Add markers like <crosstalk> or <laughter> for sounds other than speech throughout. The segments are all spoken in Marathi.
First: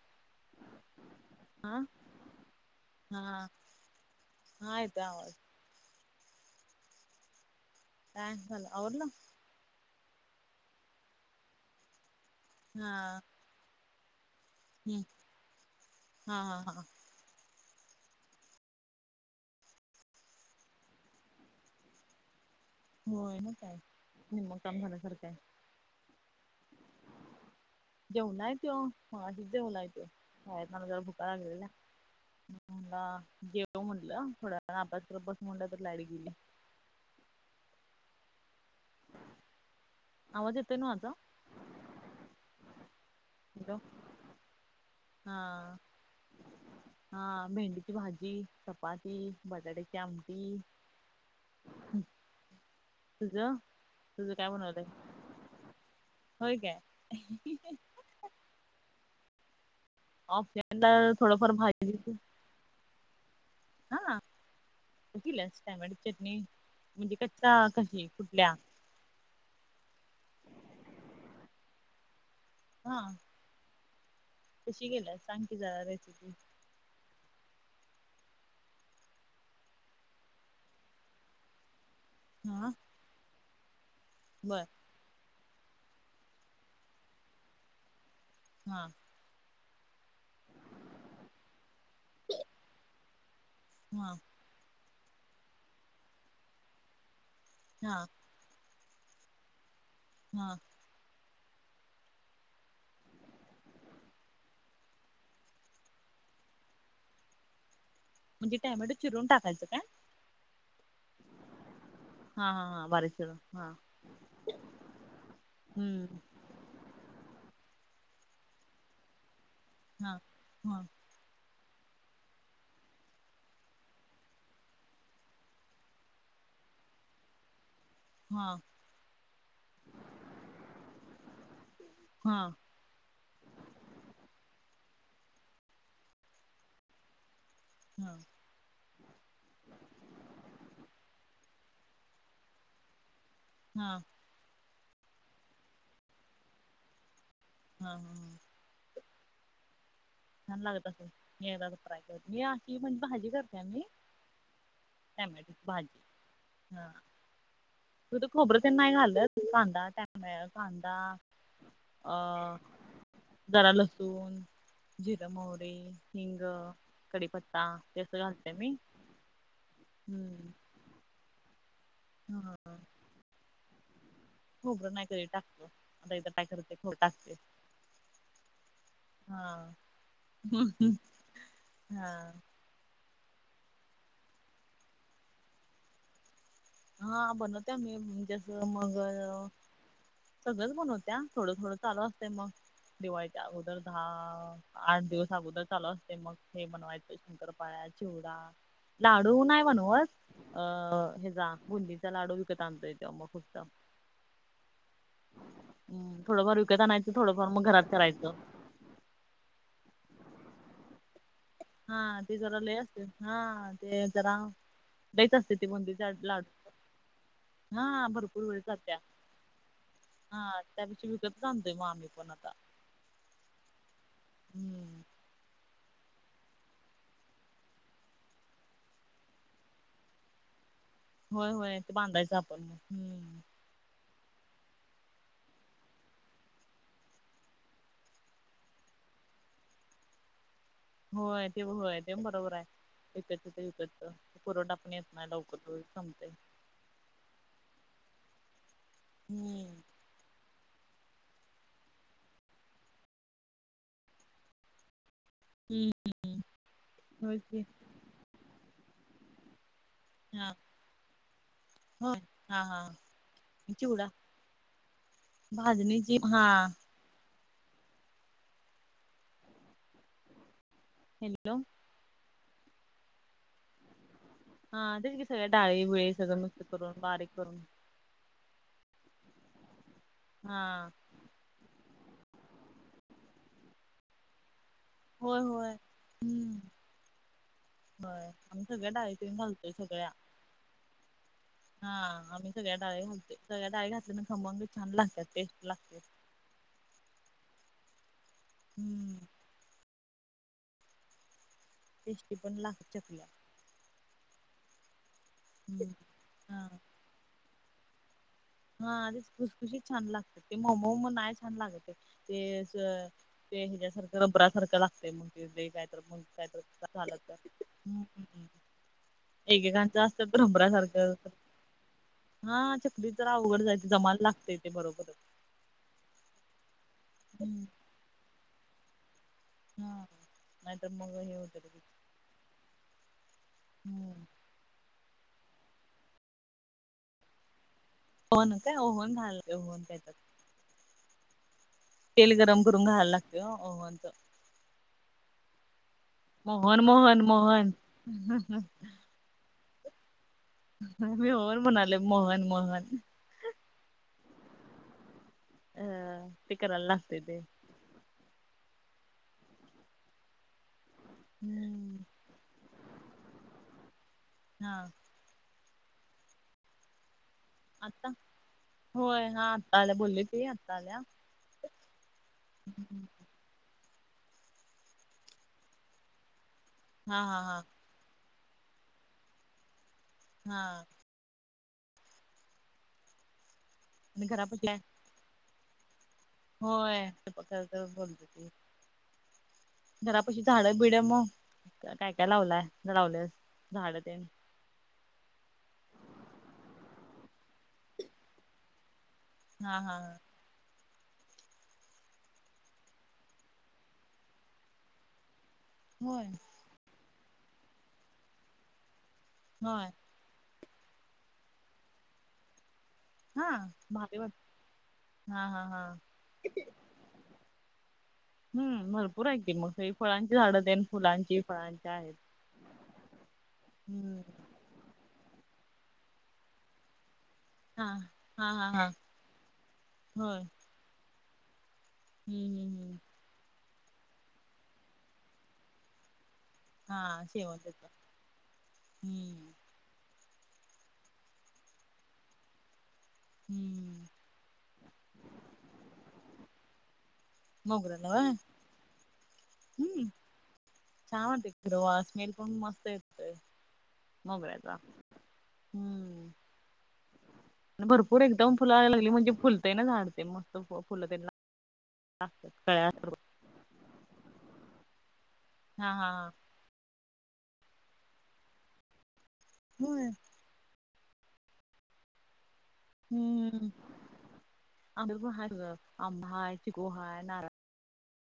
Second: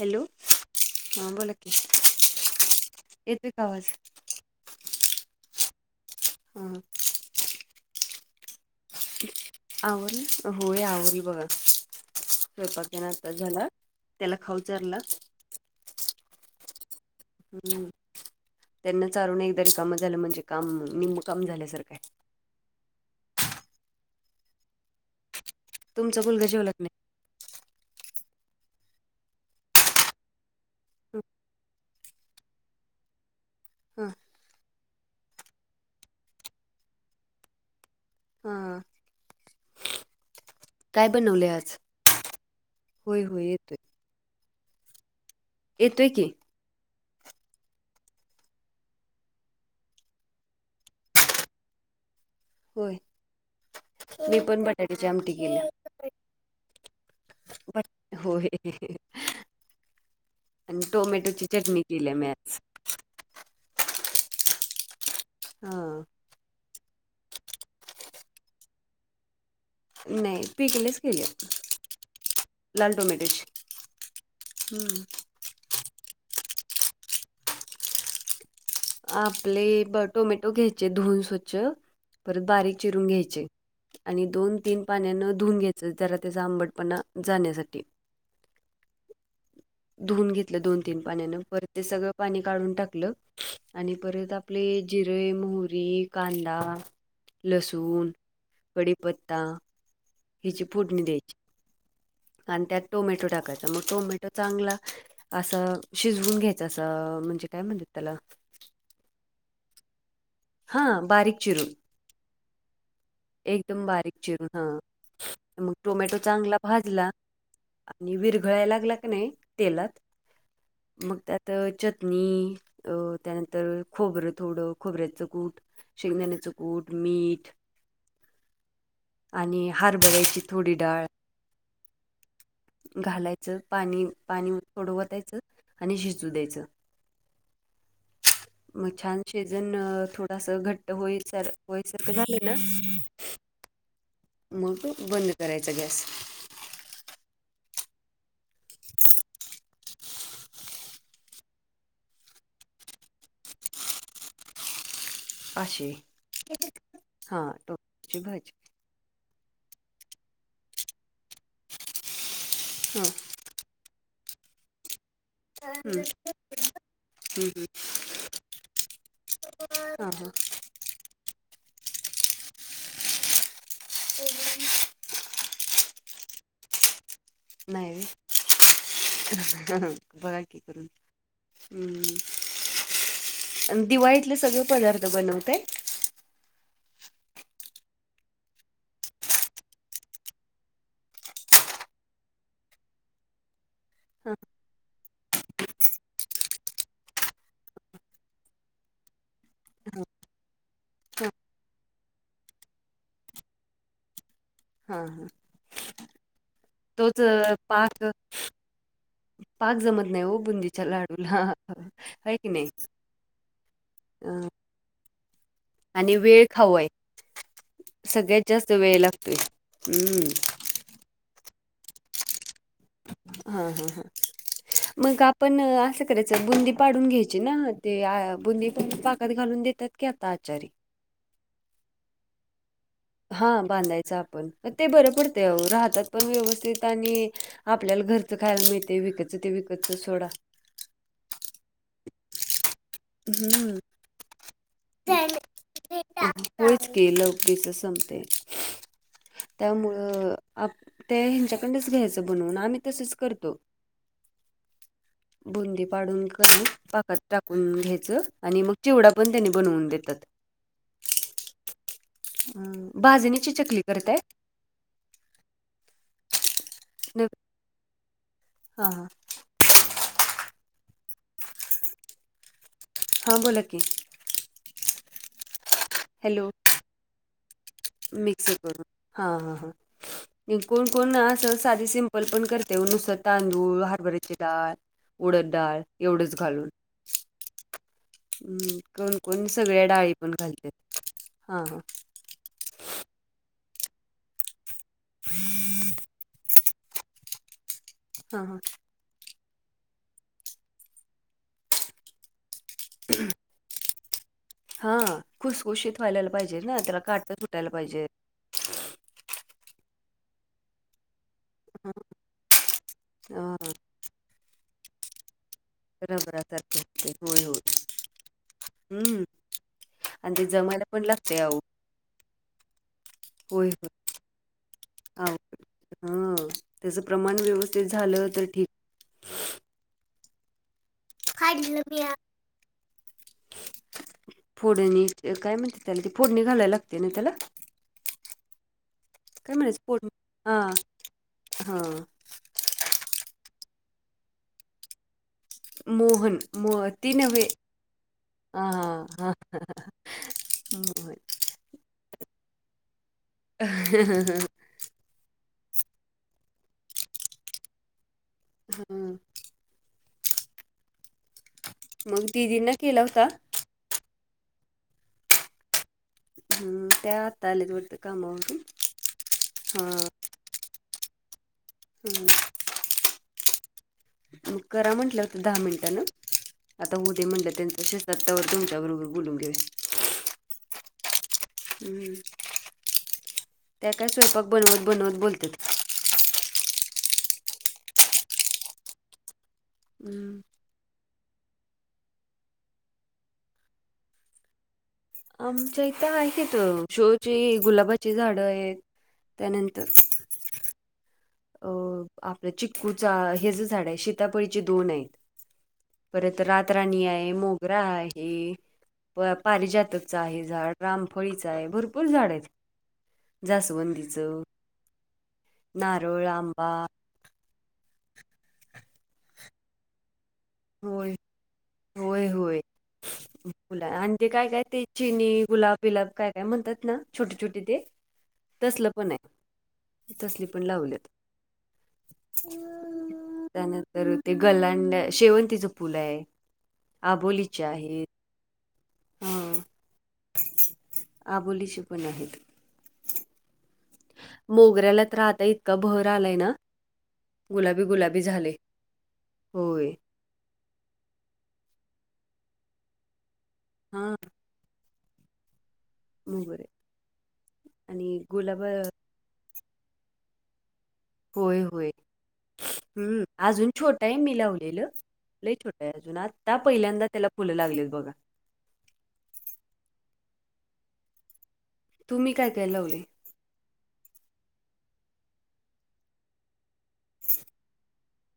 हॅलो हा बोला की येतय का आवाज हायता आ. हम. <unintelligible> झाला आवरल. आवरल होय आवरल बघा स्वयपाकतेन आताच झाला. त्याला खाऊ. चारला हम् हा हा हा. हम्म त्यांना चारून एकदारी काम झालं म्हणजे काम निम्म काम झाल्यासारखं. होय ना काय निममग काम झाल्यासारखं आहे. तुमचंुलग जेवलग नाही. जेऊ नाय तो हशी देेऊलाय तो काय न जर नाही? भुका लागलेल्या मला जेव हा म्हटलं थोडा आप बस मुंड तर लाडी गेली. हां. आवाज ना काय माझा बनवले आज होय होय हॅलो येतय. हा. येतोय की हा मेहेंदीची भाजी चपाती बटाट्याची आमटी होय तुझ तुझ मी काय पण बनवलंय. बटाट्याची आमटी केल्या. हो का? हो आणि ऑप्शनला टोमॅटोची थोडंफार चटणी भाजी केली मी आज हा क ल हा टामाडी चटणी म्हणजे कच्चा कशी फुटल्या. नाही पीकलेस केली लाल हा टोमॅटोची कशी हम्म गेला सांग की जरा रेसिपी आपले ब टोमॅटो घ्यायचे धुून स्वच्छ परत हा बारीक चिरून घ्यायचे. आणि दोन बर तीन पाण्यान धुून घ्यायचं जरा त्याचा आंबडपणा जाण्यासाठी हां. धुवून घेतलं दोन तीन पाण्यानं पर ते सगळं पाणी काढून टाकलं. आणि हा परत आपले जिरे मोहरी कांदा, लसूण हां. कडीीपत्ता हा हिची फोडणी द्यायची. आणि त्यात टोमॅटो टाकायचा मग टोमॅटो चांगला असं शिजवून घ्यायचं असं म्हणजे काय म्हणत त्याला म्हणे टॅमट चिरून टाकायचंय. हा बारीक चिरून हा हा हा बर. एकदम बारीक चिरून हा मग हम्म टोमॅटो चांगला भाजला आणि विरघळायला लागला की नाही तेलात हा हा. मग त्यात चटणी त्यानंतर खोबरं थोडं खोबऱ्याचं गूट शेंगदाण्याच कूट, मीठ हा. आणि हरभऱ्याची थोडी डाळ हा. घालायचं पाणी पाणी थोडवतायचं आणि शिजू द्यायचं. <unintelligible> हा. मग छान शेजण थोडस घट्ट होई होयसारखं झालं ना. हां. मग बंद करायचा गॅस. हा हा ह. छान लागतंय मी अशी म्हणजे भाजी करते मी. अशे हा. तु टोमॅटोची तर भाजी खबरं त्यां नाही घालं कांदा त्यामुळे कांदा अ हम. जरा लसून. जिरं मोहडी ह हिंग कडीीपत्ता ते असं घालते मी ह ह. हम. हो. खोबरं नाही कररी टाकत आता एकदा पाय करतते खोब टाकते. नाही हा र बघा क हम्म. करून हा हम्. दिवाळीतले सगळे पदार्थ बनवते. हा बनवते मी जस मग. सगळच बनवत्या थोडं थोडं चालू असतते मग दिवाळीच्या अगोदर धा हा आठ दिवस अगोदर चालू असते मग हे बनवायचं शंकरपाळ, चिवडा लाडू नाही म्हणूस अ हा हेचा बुंदीचा लाडू विकत आणतोय तेवग खुसत हा हा. थोडं फार विकत आणायचं तोच थोडंफार मग घरात पाक करायचं पाक जमत नाही हो बुंदीच्या लाडूला हा आहे ते की जरा नाही लई असते हा ते जरा अ दच असते ती बंदी आणि वेळ लाड खाऊ आहे हा सगळ्यात भरपूर जास्त वेळेचा त्या वेळ लागतोय हम्म हा त्यापेक्षा विकतच आणतो आम्ही हा हा ह हम्म. मग आपण असं च बुंदी पाडून घ्यायची ना ते बुंदी प पाकात घालून देतात की आता आचारी होय होय ते बांधायचं आपण मग हम् हा बांधायच आपण ते बरं पडते राहतात पण व्यवस्थित आणि आपल्याला घरचं खायला मिळतेय विकतचं ते विकतचं सोडा होय ते होय ते बरोबर आहे. विकत ते हम्म वत पुरव टा आपण येत नाही लवकर लथमते होच क लवरीच संपते हम्म. त्यामुळे तर आप ते ह्यांच्याकडच घ्यायचं बनवून आम्ही तसंच करतो. <unintelligible> बुंदी हम्म पाडून कर पाकात होय की टाकून घ्यायचं आणि मग चिवडा पण त्यानी बनवून देतात. हा हो हा हा भाजणीची चकली चिवडा. करताय भाजणी ज हा न हा हॅलो. हां बोला की. हा तेच की, सगळ्या डाळीबिळी सगळं हॅलो मिक्स करून बारीक करून मिक्स करून, हा हा ह हा कोण कोण अस साधे सिंपल पण करते. नुसतं तांदूळ हरबरीची डाळ होय उडद होय डाळ एवढंच हम्म घालून होय आम्ही हम् सगळ्या डाळी कोण तेन कोण घालतोय सगळ्या डाळी पण घालतात हा. हा आम्ही सगळ्या डाळी घालते. सगळ्या डाळी घातल्या खमंग छान लागतात टेस्ट लागते. हा, हा, हम्म <inaudible> टेस्टी पण लाग चकल्या हा हम्म खुसखुशीत व्हायला पाहिजे हा ना, त्याला काट पण फुटायला पाहिजे. हा ते खुसखुशी छान लागत ते मऊ मऊ नाय छान लागते, ते असं ते हां, हेच्यासारखं रबरा सारखं लागते मग ते ते काय रबरासारखं होतंय. होय, होय. <unintelligible> हं एकेकांचं आणि असतं ते रबरा जमायला पण सारखं लागतंय अहो. हा चकली जरा अवघड जाते. जमाला लागते ते बरोबर. ह त्याच प्रमाण हम्म व्यवस्थित झालं तर ठीक हा, नाहीतर मग हे होत काढलं मी आ हम्म. फोडणी, काय म्हणते त्याला ते फोड नि घालायला लागते ना त्याला. होनते <inaudible> काय म्हणायचोट हा हा <unintelligible> तेल गरम करुंग घालावं लागत ओ ओहन च. म <unintelligible> मोहन, मोहन, मोहन, ह, हा, हा ह <unintelligible> मम्ही <inaudible> होर म्हणाले मोहन मोहन अ <inaudible> ह ते करायला लागते ते हम्. हम्म मग दिदींना केला होता. हां. हम्म, त्यात आता, होय हा आता आल्या हां, बोलली ती आता आल्या हम् <unintelligible> हं <inaudible> मग करा म्हटलं दहा मिनिटान आता हा होऊदे हा म्हटलं हा त्यांच सत्तावर <inaudible> तुमच्या बरोबर बोलून घेऊस हा. ह्, त्या काय आणि स्वयंपाक घरापशी आहे बनवत बनवत बोलतात. होय, स्वयंपाक करत करत बोलतात. हम्म. घरापाशी झाडं बिड मग काय काय लावलाय, लावलेस झाडं ते आमच्या इथं आहे त शोची गुलाबाची झाडं आहेत. हा, हा, हा- अं, आपलं चिक्कूचा हे ज झाड आहे शीतापळीचे दोन आहेत. होय परत रातराणीये, मोगरा, आहे होय प-पारिजातक च झाड, रामफळीचा हाय, भरपूर झाड येत हा भारी वाट जासवंदीचं हा हा हा नारळ, आंबा, हम्, भरपूर हाय की मग. काही फळांची झाडं तेन होय फुलांची फळांची आहेत होय होय. फुलं आणि हम्म. ते काय काय ते चिनी गुलाब बिलाब काय काय म्हणतात ना. छोटे छोटे ते हा हा हा हा तसलं पणय होय तसली पण लावल्यात. हम्म हम्म हम्म त्यानंतर ते गलांड शेवंतीच फूल आहे. हा आंबोली ची शेवंताच आहेत. हम्म अबोलीची पण आहेत. हम्म. मोगऱ्याला तर आता इतका बहर आलाय ना गुलाबी मोगऱ्याला गुलाबी व्हय झाले. होय. हम्म छान वाते ख र वा स्मेल पण मस्त येत. हा. मोगऱ्याचा हम्म. मोगरे आणि भरपूर एकदम गुलाबा फुलायला लागली म्हणजे फुल. ते झाडते मस्त फु होय होय. हा कळळे हत. हम्म अजून छोटंय मी लावलेलं लई छोटंय हा हा अजून हा आता पहिल्यांदा त्याला फुलं लागलेत बघा. होय. तुम्ही काय काय लावलंय. हम्म आ ह आंब ह आहे चिको हय नारा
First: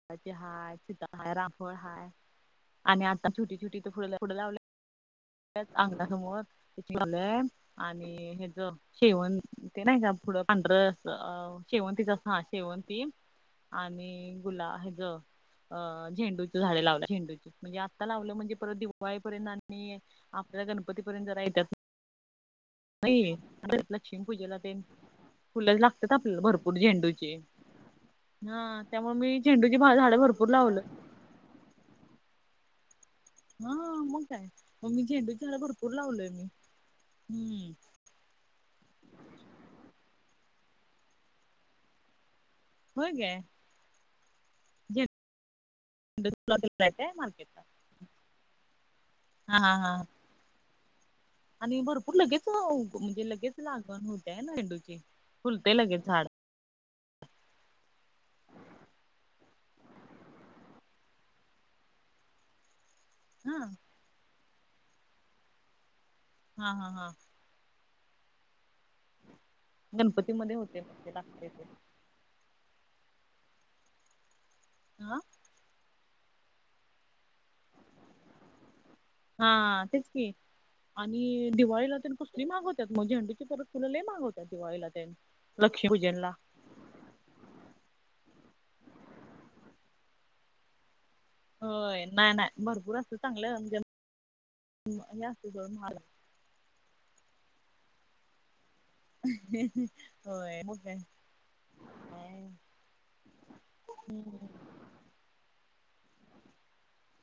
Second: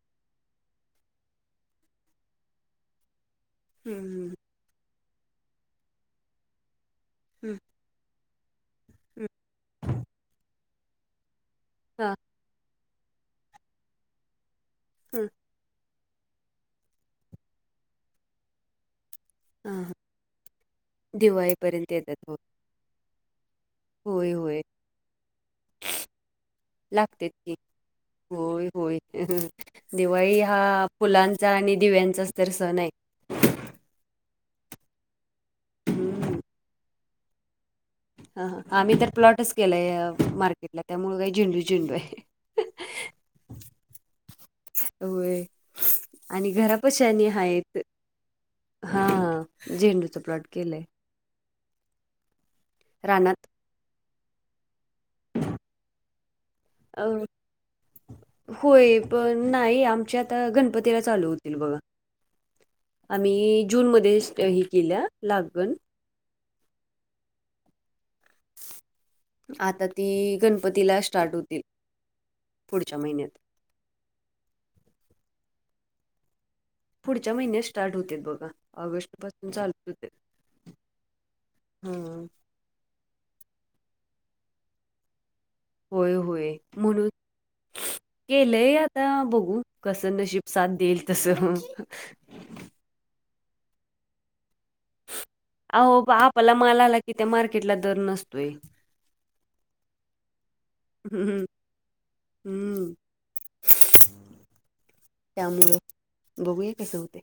<unintelligible> रायफल हाय आणि आता छोटी छोटी इथं फुल हम्म लावले. त्याच अंगणा समोर झालंय हम्म आणि ह ज हम्म हम्म शेवण ते नाही का पुढं पांढर शेवंतीच हा शेवंती आणि गुला हेज अ हं, झेंडू झाडे लावल्या झेंडूची म्हणजे आता लावलं म्हणजे परत दिवाळीपर्यंत हां, आणि आपल्या गणपतीपर्यंत जरा येत्यात. ेत <unintelligible> नाहीे. लक्ष्मी पूजेला तेन फुलं लागतात आपल्याला भरपूर लागतेच झेंडूची की. होय हा होय त्यामुळे मी झेंडूची झाडं दिवाळी भरपूर हा लावलं फुलां चा आणि दिव्यांचाच तर सण आहे. हा मग काय मग मी झेंडू झाडं भरपूर लावलोय हं. मी हम्म. ह आम्ही तर प्लॉटच केलाय मार्केटला त्यामुळं काय झेंडू झेंडूय. व्हय काय? व्हय आणि झेंडूलाय घरापाशी काय अणि मार्केटला हायत. हा हा हा हा झेंडूच प्लॉट केलंय. आणि रानात <unintelligible> होय पण नाही आमच्यात गणपतीला चालू होतील बघा. हा आम्ही जूनमध्येच हे केल्या लागण. हा हा हा. आता ती गणपतीमध्ये होते गणपतीला मग ते स्टार्ट लागतय होतील ते. पुढच्या महिन्यात हा. पुढच्या महिन्यात स्टार्ट <unintelligible> बघा ऑगस्ट पासून चालू हा तेच होते की आणि दिवाळीला तर हा कसली महाग मग झेंडूची फुल लय मागवतात दिवाळीला त्या होय होय. म्हणून केलंय आता बघू कस नशीब साथ देईल. तसं होय नाही नाही भरपूर असत चांगलं म्हणजे हे असत जळ मल पला माल आला की त्या मार्केटला दर नसतोय. होय. हम्म हम्म. हम्म. त्यामुळे बघूया कसे होते.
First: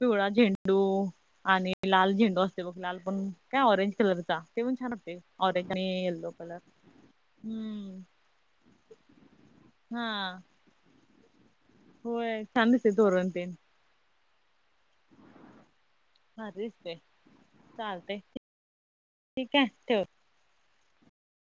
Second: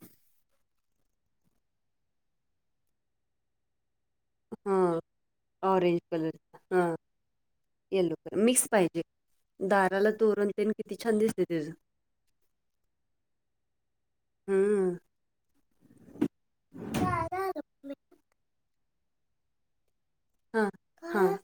पिवळा झेंडू आणि लाल झेंडू असते बघ लाल पण काय ऑरेंज कलर ते पण छान हा असते ऑरेंज आणि येल्लो कलर येलो हम्म कलर मिक्स पाहिजे. हा दाराला तोरणतेन किती छान दिसते तेच होय छान दिसते हम्. ह रिस्ते चालते ठीक आहे ठ हा. हा